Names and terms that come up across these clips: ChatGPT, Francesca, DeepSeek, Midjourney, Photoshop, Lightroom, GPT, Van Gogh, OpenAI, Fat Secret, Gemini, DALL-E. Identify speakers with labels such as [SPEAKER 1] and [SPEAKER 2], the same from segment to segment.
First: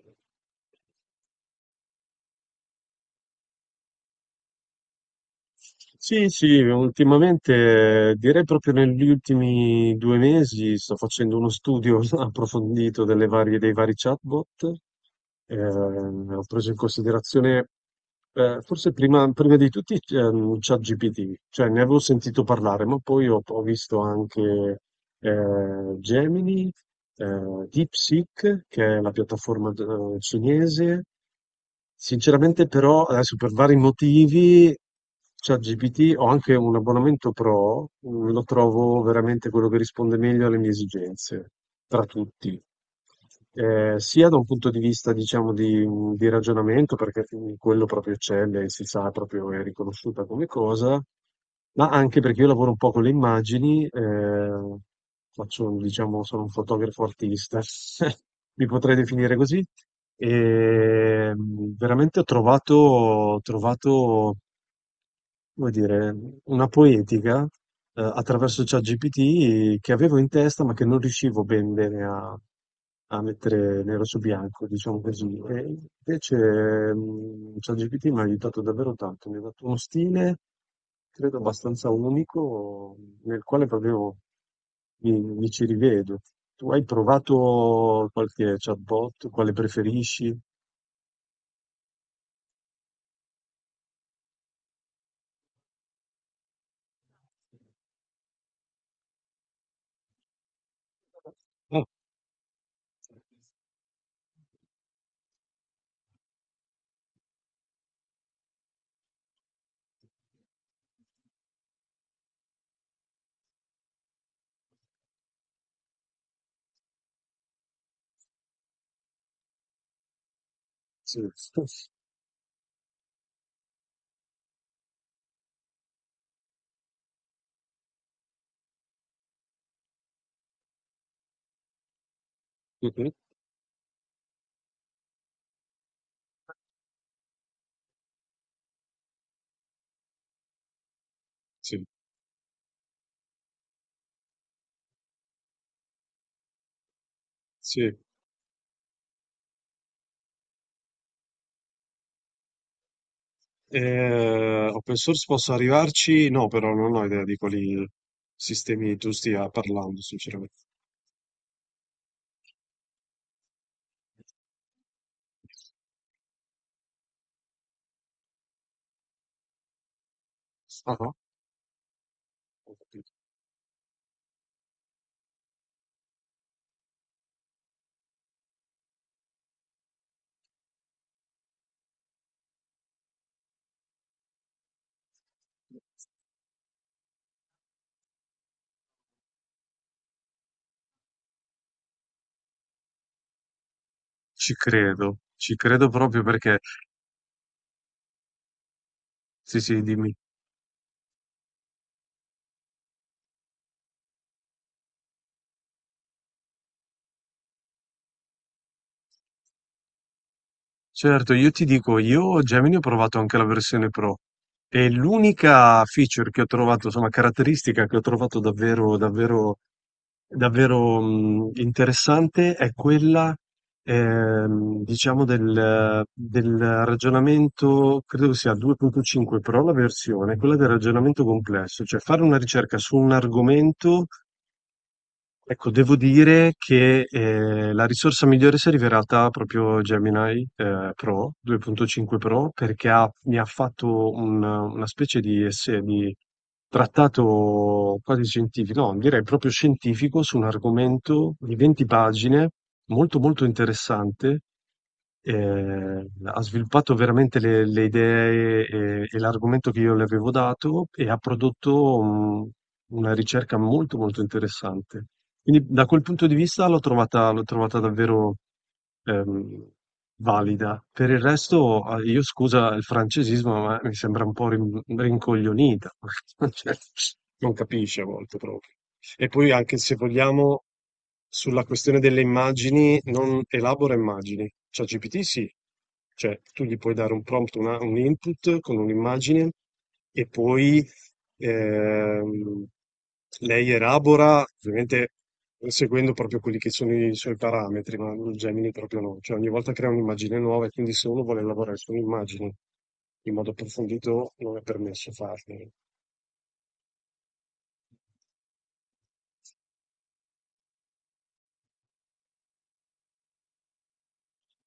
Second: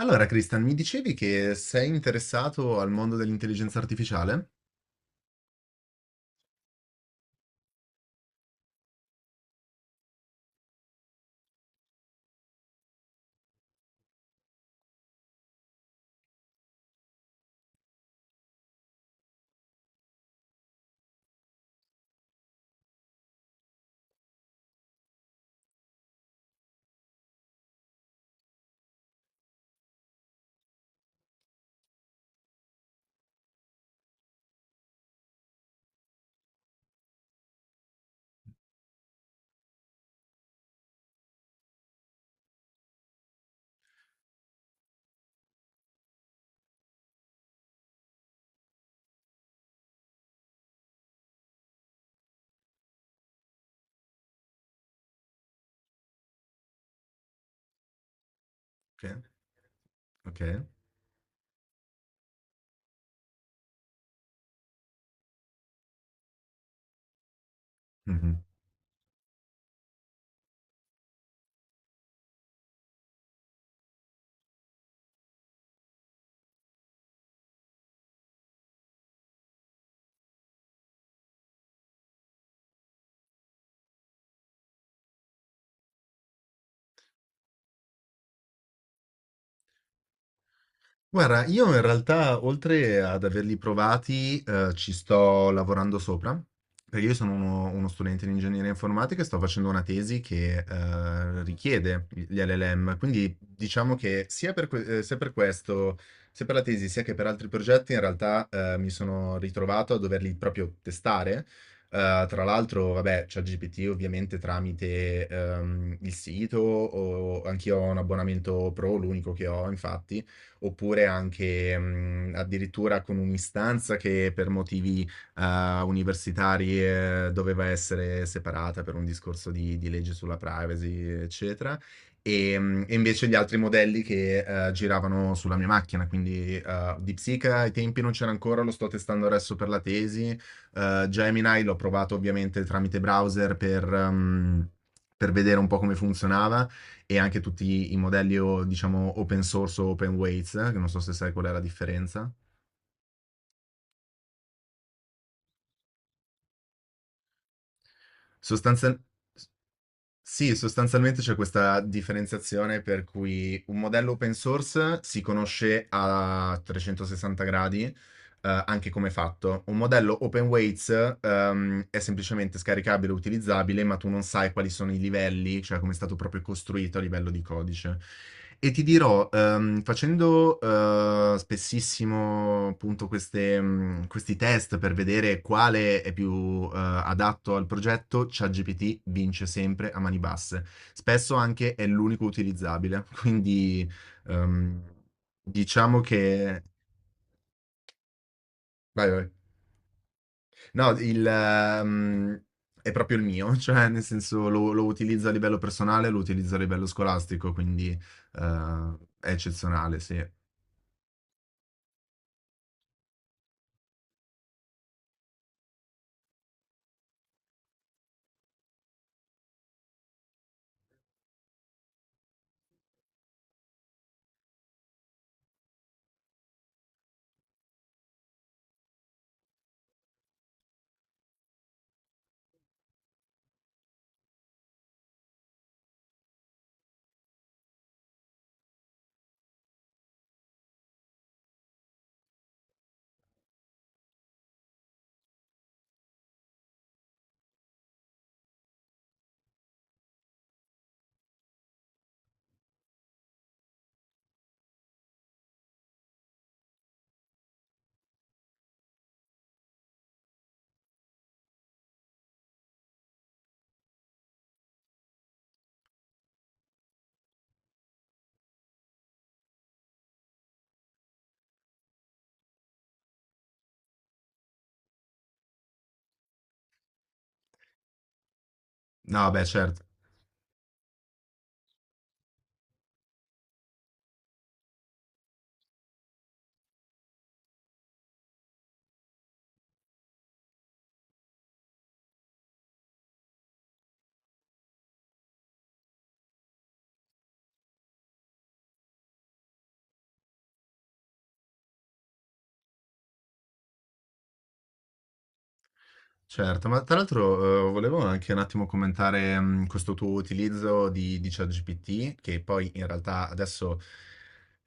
[SPEAKER 1] Allora, Christian, mi dicevi che sei interessato al mondo dell'intelligenza artificiale?
[SPEAKER 2] Sì, sì, ultimamente direi proprio negli ultimi 2 mesi sto facendo uno studio approfondito dei vari chatbot. Ho preso in considerazione, forse prima di tutti, ChatGPT, cioè ne avevo sentito parlare, ma poi ho visto anche Gemini, DeepSeek, che è la piattaforma cinese. Sinceramente, però, adesso per vari motivi, ChatGPT, ho anche un abbonamento Pro, lo trovo veramente quello che risponde meglio alle mie esigenze, tra tutti. Sia da un punto di vista diciamo di ragionamento perché, quello proprio eccelle, si sa proprio è riconosciuta come cosa, ma anche perché io lavoro un po' con le immagini, faccio diciamo sono un fotografo artista, mi potrei
[SPEAKER 1] Ok,
[SPEAKER 2] definire così.
[SPEAKER 1] ok.
[SPEAKER 2] Veramente ho trovato come dire, una poetica, attraverso ChatGPT che avevo in testa, ma che non riuscivo ben bene a mettere nero su bianco, diciamo così. E invece, ChatGPT mi ha aiutato davvero tanto, mi ha dato uno stile, credo abbastanza unico, nel quale proprio mi ci rivedo. Tu hai provato qualche chatbot? Quale preferisci?
[SPEAKER 1] Guarda, io in realtà oltre ad averli provati, ci sto lavorando sopra, perché io sono uno studente di ingegneria informatica e sto facendo una tesi che
[SPEAKER 2] Oh.
[SPEAKER 1] richiede gli LLM, quindi diciamo che sia per, sia per questo, sia per la tesi, sia che per altri progetti, in realtà mi sono ritrovato a doverli proprio testare. Tra l'altro, vabbè, c'è GPT ovviamente tramite il sito, o anch'io ho un abbonamento pro, l'unico che ho. Infatti oppure
[SPEAKER 2] Sì.
[SPEAKER 1] anche addirittura con un'istanza che per motivi universitari doveva essere separata per un discorso di legge sulla privacy, eccetera. E
[SPEAKER 2] Mh-mh.
[SPEAKER 1] invece gli altri modelli che giravano sulla mia macchina, quindi DeepSeek ai tempi non c'era ancora, lo sto testando adesso per la tesi. Gemini l'ho
[SPEAKER 2] Sì,
[SPEAKER 1] provato ovviamente tramite browser per vedere un po' come funzionava e anche tutti i
[SPEAKER 2] sì.
[SPEAKER 1] modelli o diciamo open source o open weights, che non so se sai qual è la differenza.
[SPEAKER 2] Open source posso arrivarci? No, però non ho idea di quali sistemi
[SPEAKER 1] Sostanzial-
[SPEAKER 2] tu stia parlando,
[SPEAKER 1] sì,
[SPEAKER 2] sinceramente.
[SPEAKER 1] sostanzialmente c'è questa differenziazione per cui un modello open source si conosce a 360 gradi anche come fatto. Un modello open
[SPEAKER 2] Ah-ah,
[SPEAKER 1] weights è semplicemente
[SPEAKER 2] ho
[SPEAKER 1] scaricabile
[SPEAKER 2] capito.
[SPEAKER 1] e utilizzabile, ma tu non sai quali sono i livelli, cioè come è stato proprio costruito a livello di codice. E ti dirò, facendo spessissimo appunto questi test per vedere quale è più adatto al progetto, ChatGPT vince sempre a mani basse. Spesso anche è l'unico utilizzabile, quindi ehm,
[SPEAKER 2] Ci credo
[SPEAKER 1] diciamo
[SPEAKER 2] proprio perché
[SPEAKER 1] che... Vai, vai.
[SPEAKER 2] sì, sì, dimmi.
[SPEAKER 1] No, è proprio il mio, cioè nel senso lo utilizzo a livello personale, lo utilizzo a livello scolastico, quindi è eccezionale, sì.
[SPEAKER 2] Certo, io ti dico, io Gemini ho provato anche la versione Pro e l'unica feature che ho trovato, insomma caratteristica che ho trovato davvero, davvero, interessante è quella, diciamo del ragionamento credo che sia 2.5 Pro la versione, quella del ragionamento complesso, cioè fare una ricerca su un argomento. Ecco, devo dire che la risorsa migliore si è rivelata proprio Gemini, Pro 2.5 Pro perché mi ha fatto una specie di, di trattato quasi scientifico, no, direi proprio scientifico su un argomento di 20 pagine, molto molto interessante. Ha sviluppato veramente le idee e l'argomento che io le avevo dato e ha prodotto una ricerca molto molto interessante. Quindi da quel punto di vista l'ho trovata davvero, ehm, valida. Per il resto, io scusa il francesismo, ma mi sembra un po' rincoglionita. Cioè, non capisce a volte proprio. E
[SPEAKER 1] No, beh,
[SPEAKER 2] poi anche
[SPEAKER 1] certo.
[SPEAKER 2] se vogliamo, sulla questione delle immagini, non elabora immagini. ChatGPT sì, cioè tu gli puoi dare un prompt, un input con un'immagine e poi ehm, lei elabora, ovviamente seguendo proprio quelli che sono i suoi parametri, ma il Gemini proprio no, cioè ogni volta crea un'immagine nuova e quindi se uno vuole lavorare su un'immagine in modo approfondito non è permesso farlo.
[SPEAKER 1] Certo, ma tra l'altro, volevo anche un attimo commentare, questo tuo utilizzo di ChatGPT, che poi in realtà adesso,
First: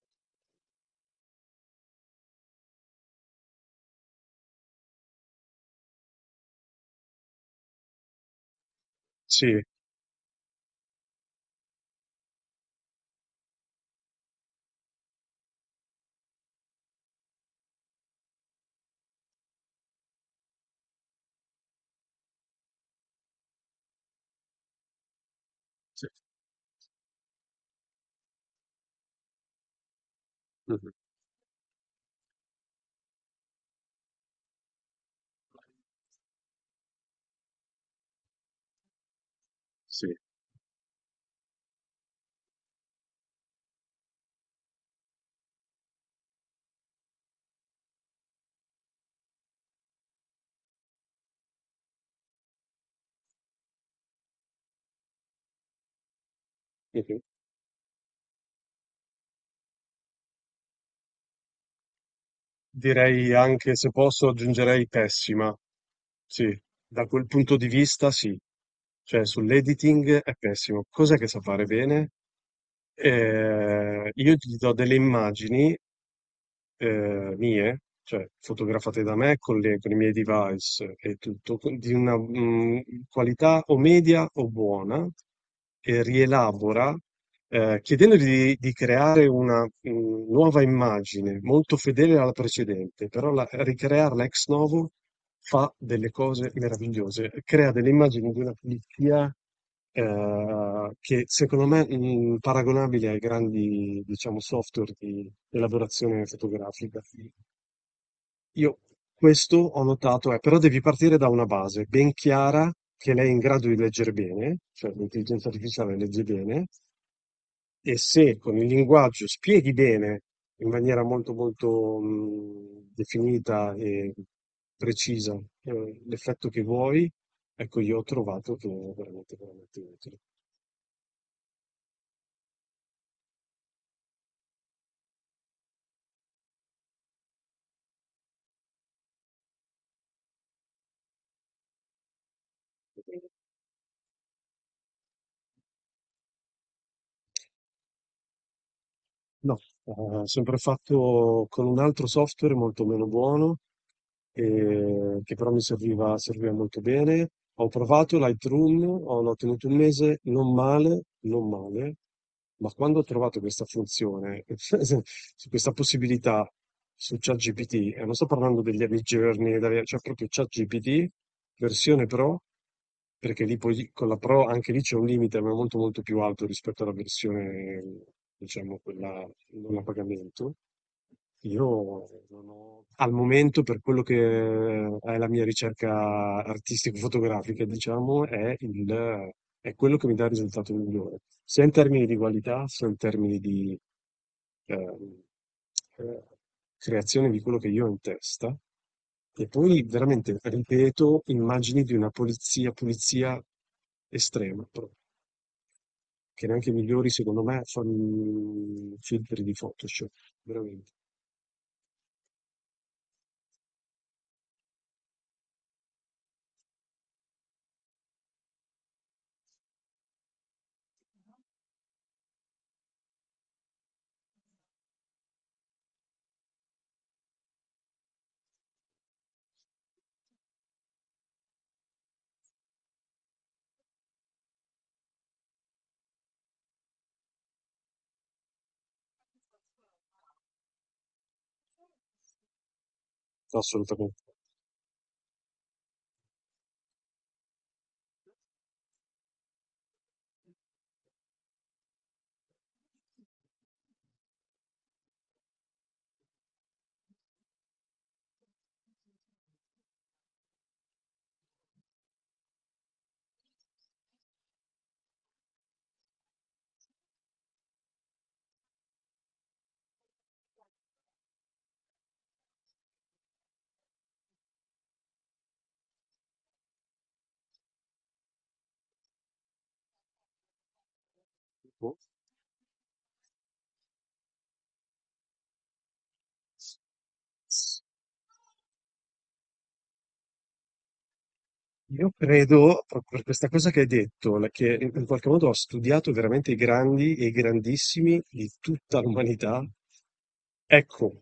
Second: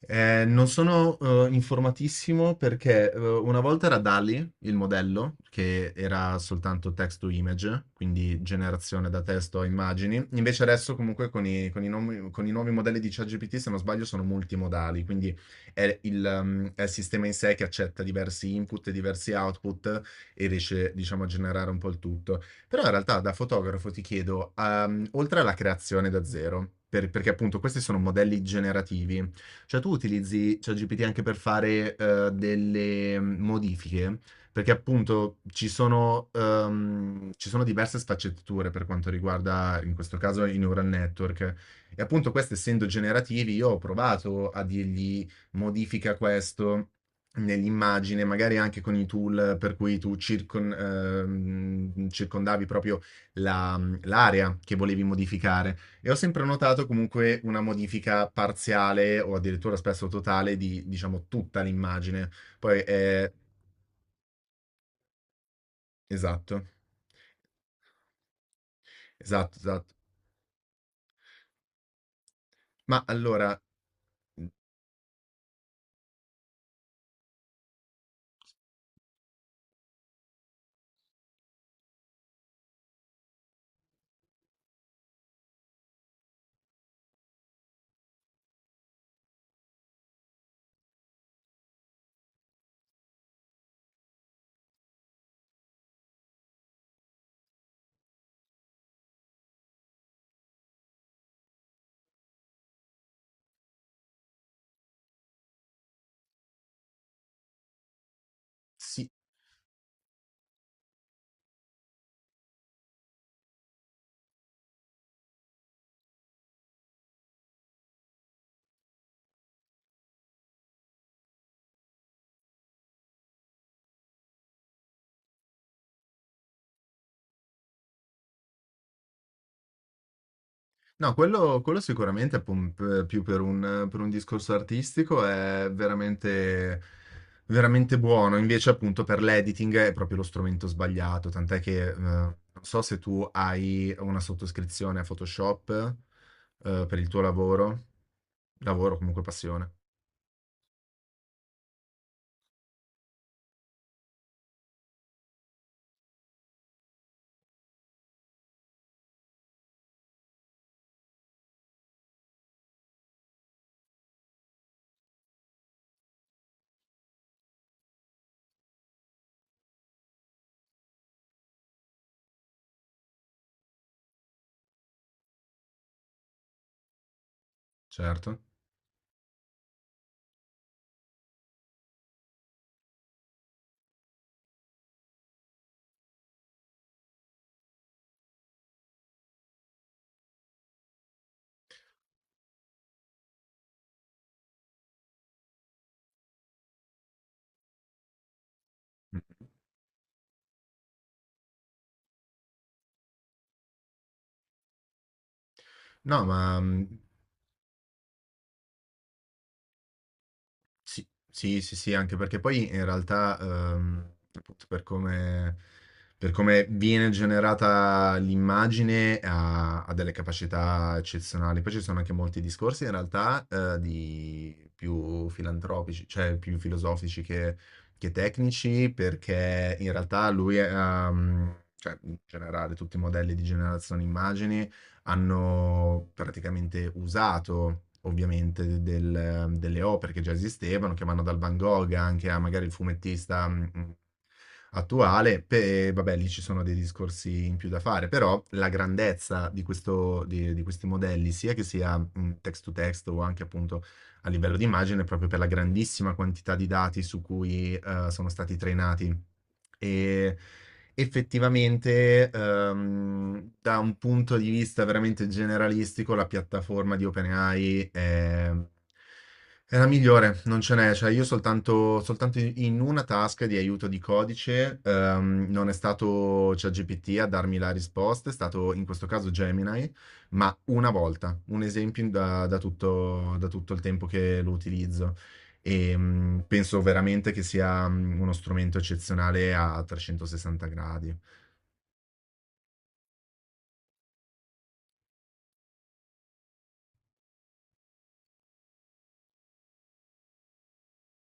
[SPEAKER 1] non sono, informatissimo perché, una volta era DALL-E il modello, che era soltanto text to image, quindi generazione da testo
[SPEAKER 2] Sì.
[SPEAKER 1] a immagini, invece adesso comunque con i nomi con i nuovi modelli di ChatGPT, se non sbaglio, sono multimodali, quindi è il è il sistema in sé che accetta diversi input e diversi output e riesce, diciamo, a generare un po' il tutto. Però in realtà da fotografo ti chiedo, oltre alla
[SPEAKER 2] Sì.
[SPEAKER 1] creazione da zero, perché appunto questi sono modelli generativi, cioè tu utilizzi
[SPEAKER 2] Mhm,
[SPEAKER 1] ChatGPT anche per fare modifiche, perché appunto ci sono diverse sfaccettature per quanto riguarda in
[SPEAKER 2] sì.
[SPEAKER 1] questo caso i neural network. E appunto questi essendo generativi, io ho provato a dirgli modifica questo nell'immagine, magari anche con i tool per cui tu circondavi proprio l'area che volevi modificare. E ho sempre notato
[SPEAKER 2] Mhm.
[SPEAKER 1] comunque una modifica parziale o addirittura spesso totale di, diciamo, tutta l'immagine. Poi è...
[SPEAKER 2] Direi anche, se posso, aggiungerei pessima. Sì,
[SPEAKER 1] Esatto,
[SPEAKER 2] da quel punto di vista sì. Cioè,
[SPEAKER 1] esatto, esatto.
[SPEAKER 2] sull'editing è pessimo. Cos'è che sa fare bene?
[SPEAKER 1] Ma allora,
[SPEAKER 2] Io gli do delle immagini mie, cioè fotografate da me con con i miei device e tutto, di una qualità o media o buona, e rielabora, chiedendogli di creare una nuova immagine molto fedele alla precedente, però ricrearla ex novo fa delle cose meravigliose, crea delle immagini di una pulizia che secondo me paragonabile ai grandi, diciamo, software di elaborazione fotografica. Io
[SPEAKER 1] sì.
[SPEAKER 2] questo ho notato, è, però devi partire da una base ben chiara che lei è in grado di leggere bene, cioè l'intelligenza artificiale legge bene, e se con il linguaggio spieghi bene in maniera molto molto definita e precisa, l'effetto che vuoi, ecco, io ho trovato che è veramente veramente utile.
[SPEAKER 1] No, quello sicuramente, pum p più per un discorso artistico è veramente veramente buono. Invece, appunto, per l'editing è proprio lo strumento sbagliato, tant'è che, non so se tu hai una sottoscrizione a Photoshop, per il tuo lavoro. Lavoro, comunque
[SPEAKER 2] No,
[SPEAKER 1] passione,
[SPEAKER 2] ho sempre fatto con un altro software molto meno buono, che però mi serviva molto bene. Ho provato Lightroom, ho l'ho tenuto un mese, non male, non male, ma quando ho trovato questa funzione, su questa possibilità su ChatGPT, e non sto parlando degli Midjourney, cioè proprio ChatGPT, versione Pro, perché lì poi con la Pro anche lì c'è un limite, ma è molto molto più alto rispetto alla versione,
[SPEAKER 1] certo.
[SPEAKER 2] diciamo, quella non a pagamento. Io non ho- al momento, per quello che è la mia ricerca artistico-fotografica, diciamo, è quello che mi dà il risultato migliore, sia in termini di qualità, sia in termini di, ehm, ehm, creazione di quello che io ho in testa.
[SPEAKER 1] Mh.
[SPEAKER 2] E poi veramente ripeto immagini di una pulizia estrema, proprio,
[SPEAKER 1] No,
[SPEAKER 2] che
[SPEAKER 1] ma,
[SPEAKER 2] neanche i
[SPEAKER 1] mhmm
[SPEAKER 2] migliori, secondo me, fanno filtri di Photoshop, veramente,
[SPEAKER 1] Sì, sì, sì, sì, anche perché poi in realtà, appunto, per come viene generata l'immagine, ha delle capacità eccezionali. Poi ci sono anche molti discorsi, in realtà, di più filantropici, cioè più filosofici che tecnici, perché in realtà cioè in generale, tutti i modelli di generazione immagini hanno praticamente usato ovviamente delle opere che già esistevano, che vanno dal Van Gogh anche a magari il fumettista
[SPEAKER 2] assolutamente.
[SPEAKER 1] attuale, vabbè, lì ci sono dei discorsi in più da fare, però la grandezza di questo, di questi modelli, sia che sia text to text o anche appunto a livello di immagine, proprio per la grandissima quantità di dati su cui sono stati trainati. E effettivamente, da un punto di vista veramente generalistico, la piattaforma di OpenAI è la migliore, non ce n'è. Cioè, io soltanto in una task di aiuto di codice, non è stato ChatGPT a darmi la risposta, è stato in questo caso Gemini, ma una volta, un
[SPEAKER 2] Boh.
[SPEAKER 1] esempio da tutto il tempo che lo utilizzo. E penso veramente che sia uno strumento eccezionale a 360 gradi,
[SPEAKER 2] Io credo, proprio per questa cosa che hai detto, che in qualche modo ha studiato veramente i grandi e i grandissimi di tutta l'umanità, ecco,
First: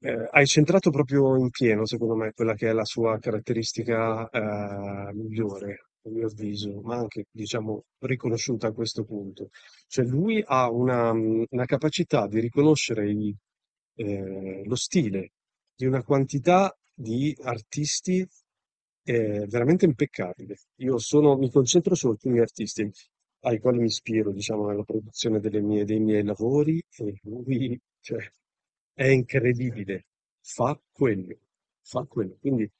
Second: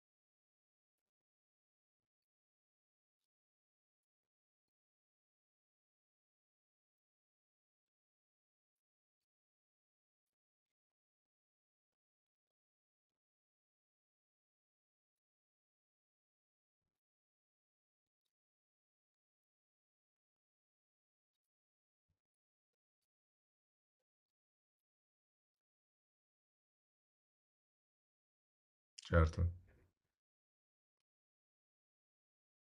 [SPEAKER 2] hai centrato proprio in pieno, secondo me, quella che è la sua caratteristica, migliore, a mio avviso, ma anche, diciamo, riconosciuta a questo punto. Cioè lui ha una capacità di riconoscere lo stile di una quantità di artisti, veramente impeccabile. Io mi concentro su alcuni artisti ai quali mi ispiro, diciamo, nella produzione dei miei lavori e lui, cioè, è
[SPEAKER 1] certo.
[SPEAKER 2] incredibile. Fa quello, fa quello. Quindi.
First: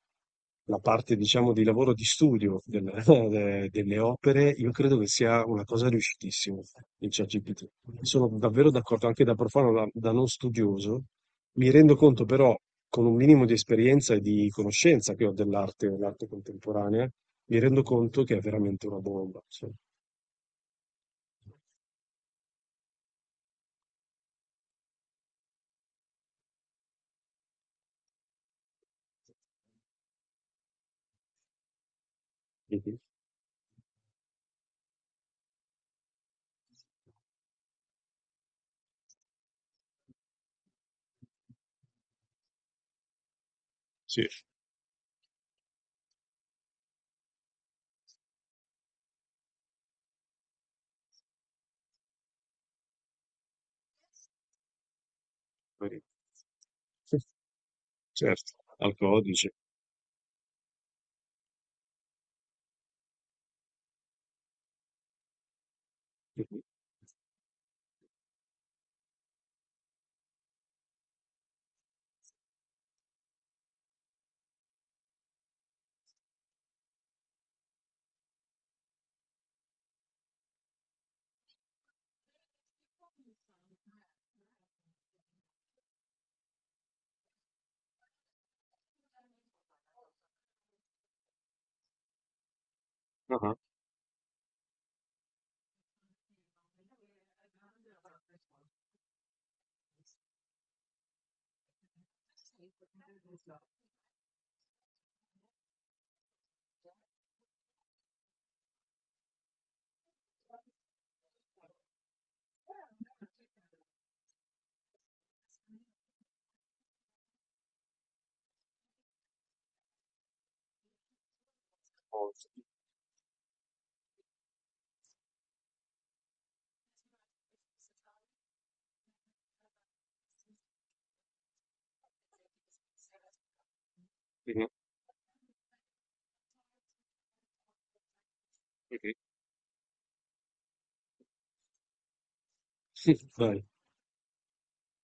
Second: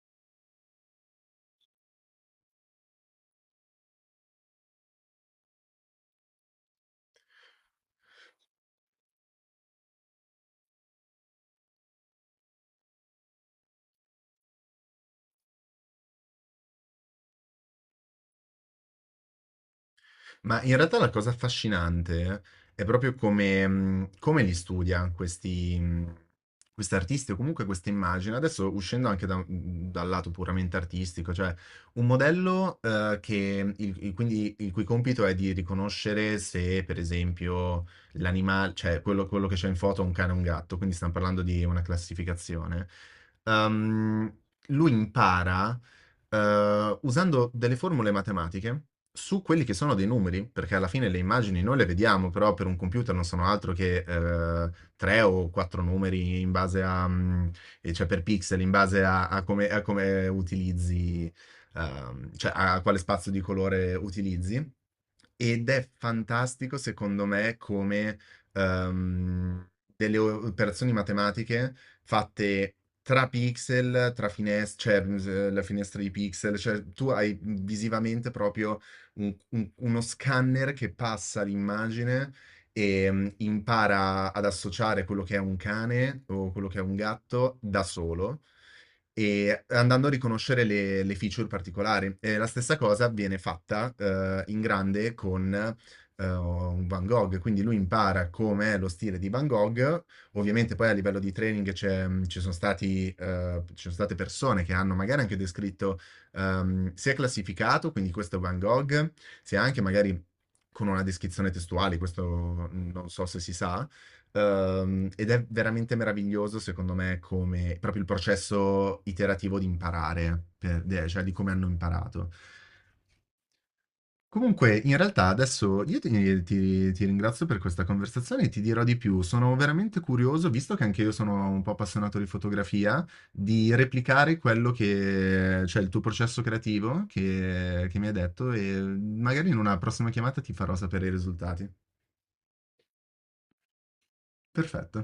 [SPEAKER 2] La parte diciamo di lavoro di studio del de delle opere, io credo che sia una cosa riuscitissima il ChatGPT. Sono davvero d'accordo, anche da profano, da non studioso. Mi rendo conto però, con un minimo di esperienza e di conoscenza che ho dell'arte, dell'arte contemporanea, mi rendo conto che è veramente una bomba. Cioè.
[SPEAKER 1] Ma in realtà la cosa affascinante è proprio come li studia questi artisti o comunque queste immagini. Adesso uscendo anche dal lato puramente artistico, cioè un modello
[SPEAKER 2] Mhm.
[SPEAKER 1] che quindi il cui compito è di riconoscere se, per esempio, l'animale, cioè quello che c'è in foto è un cane o un gatto, quindi stiamo parlando di una classificazione.
[SPEAKER 2] Sì,
[SPEAKER 1] Ehm, lui impara usando delle formule matematiche su quelli che sono dei numeri, perché alla fine le immagini noi le vediamo, però per un computer non sono altro che tre o quattro
[SPEAKER 2] vero.
[SPEAKER 1] numeri in base a, e cioè per
[SPEAKER 2] Certo,
[SPEAKER 1] pixel, in
[SPEAKER 2] al
[SPEAKER 1] base a,
[SPEAKER 2] codice.
[SPEAKER 1] a come utilizzi, cioè a quale spazio di colore utilizzi. Ed è
[SPEAKER 2] Mhm.
[SPEAKER 1] fantastico, secondo me, come ehm, delle operazioni matematiche fatte tra pixel, tra finestre, cioè la finestra di pixel, cioè tu hai visivamente proprio un- uno scanner che passa l'immagine e impara ad associare quello che è un cane o quello che è un gatto da solo e andando a riconoscere le feature particolari. E la stessa cosa viene
[SPEAKER 2] Ah-ah,
[SPEAKER 1] fatta in grande con un Van Gogh, quindi lui impara com'è lo stile di Van Gogh. Ovviamente poi a livello di training ci sono stati, ci sono state persone che hanno magari anche descritto, si è classificato, quindi questo è Van Gogh, sia anche magari con una descrizione testuale, questo non so se si sa. Ed è veramente meraviglioso, secondo me, come proprio il processo iterativo di imparare, cioè di come hanno imparato. Comunque, in realtà adesso io ti ringrazio per questa conversazione e ti dirò di più. Sono veramente curioso, visto che anche io sono un po' appassionato di fotografia, di replicare
[SPEAKER 2] ottimo.
[SPEAKER 1] quello che, cioè il tuo processo creativo che mi hai detto, e magari in una prossima chiamata ti farò sapere i risultati.
[SPEAKER 2] Mh-mh.
[SPEAKER 1] Perfetto.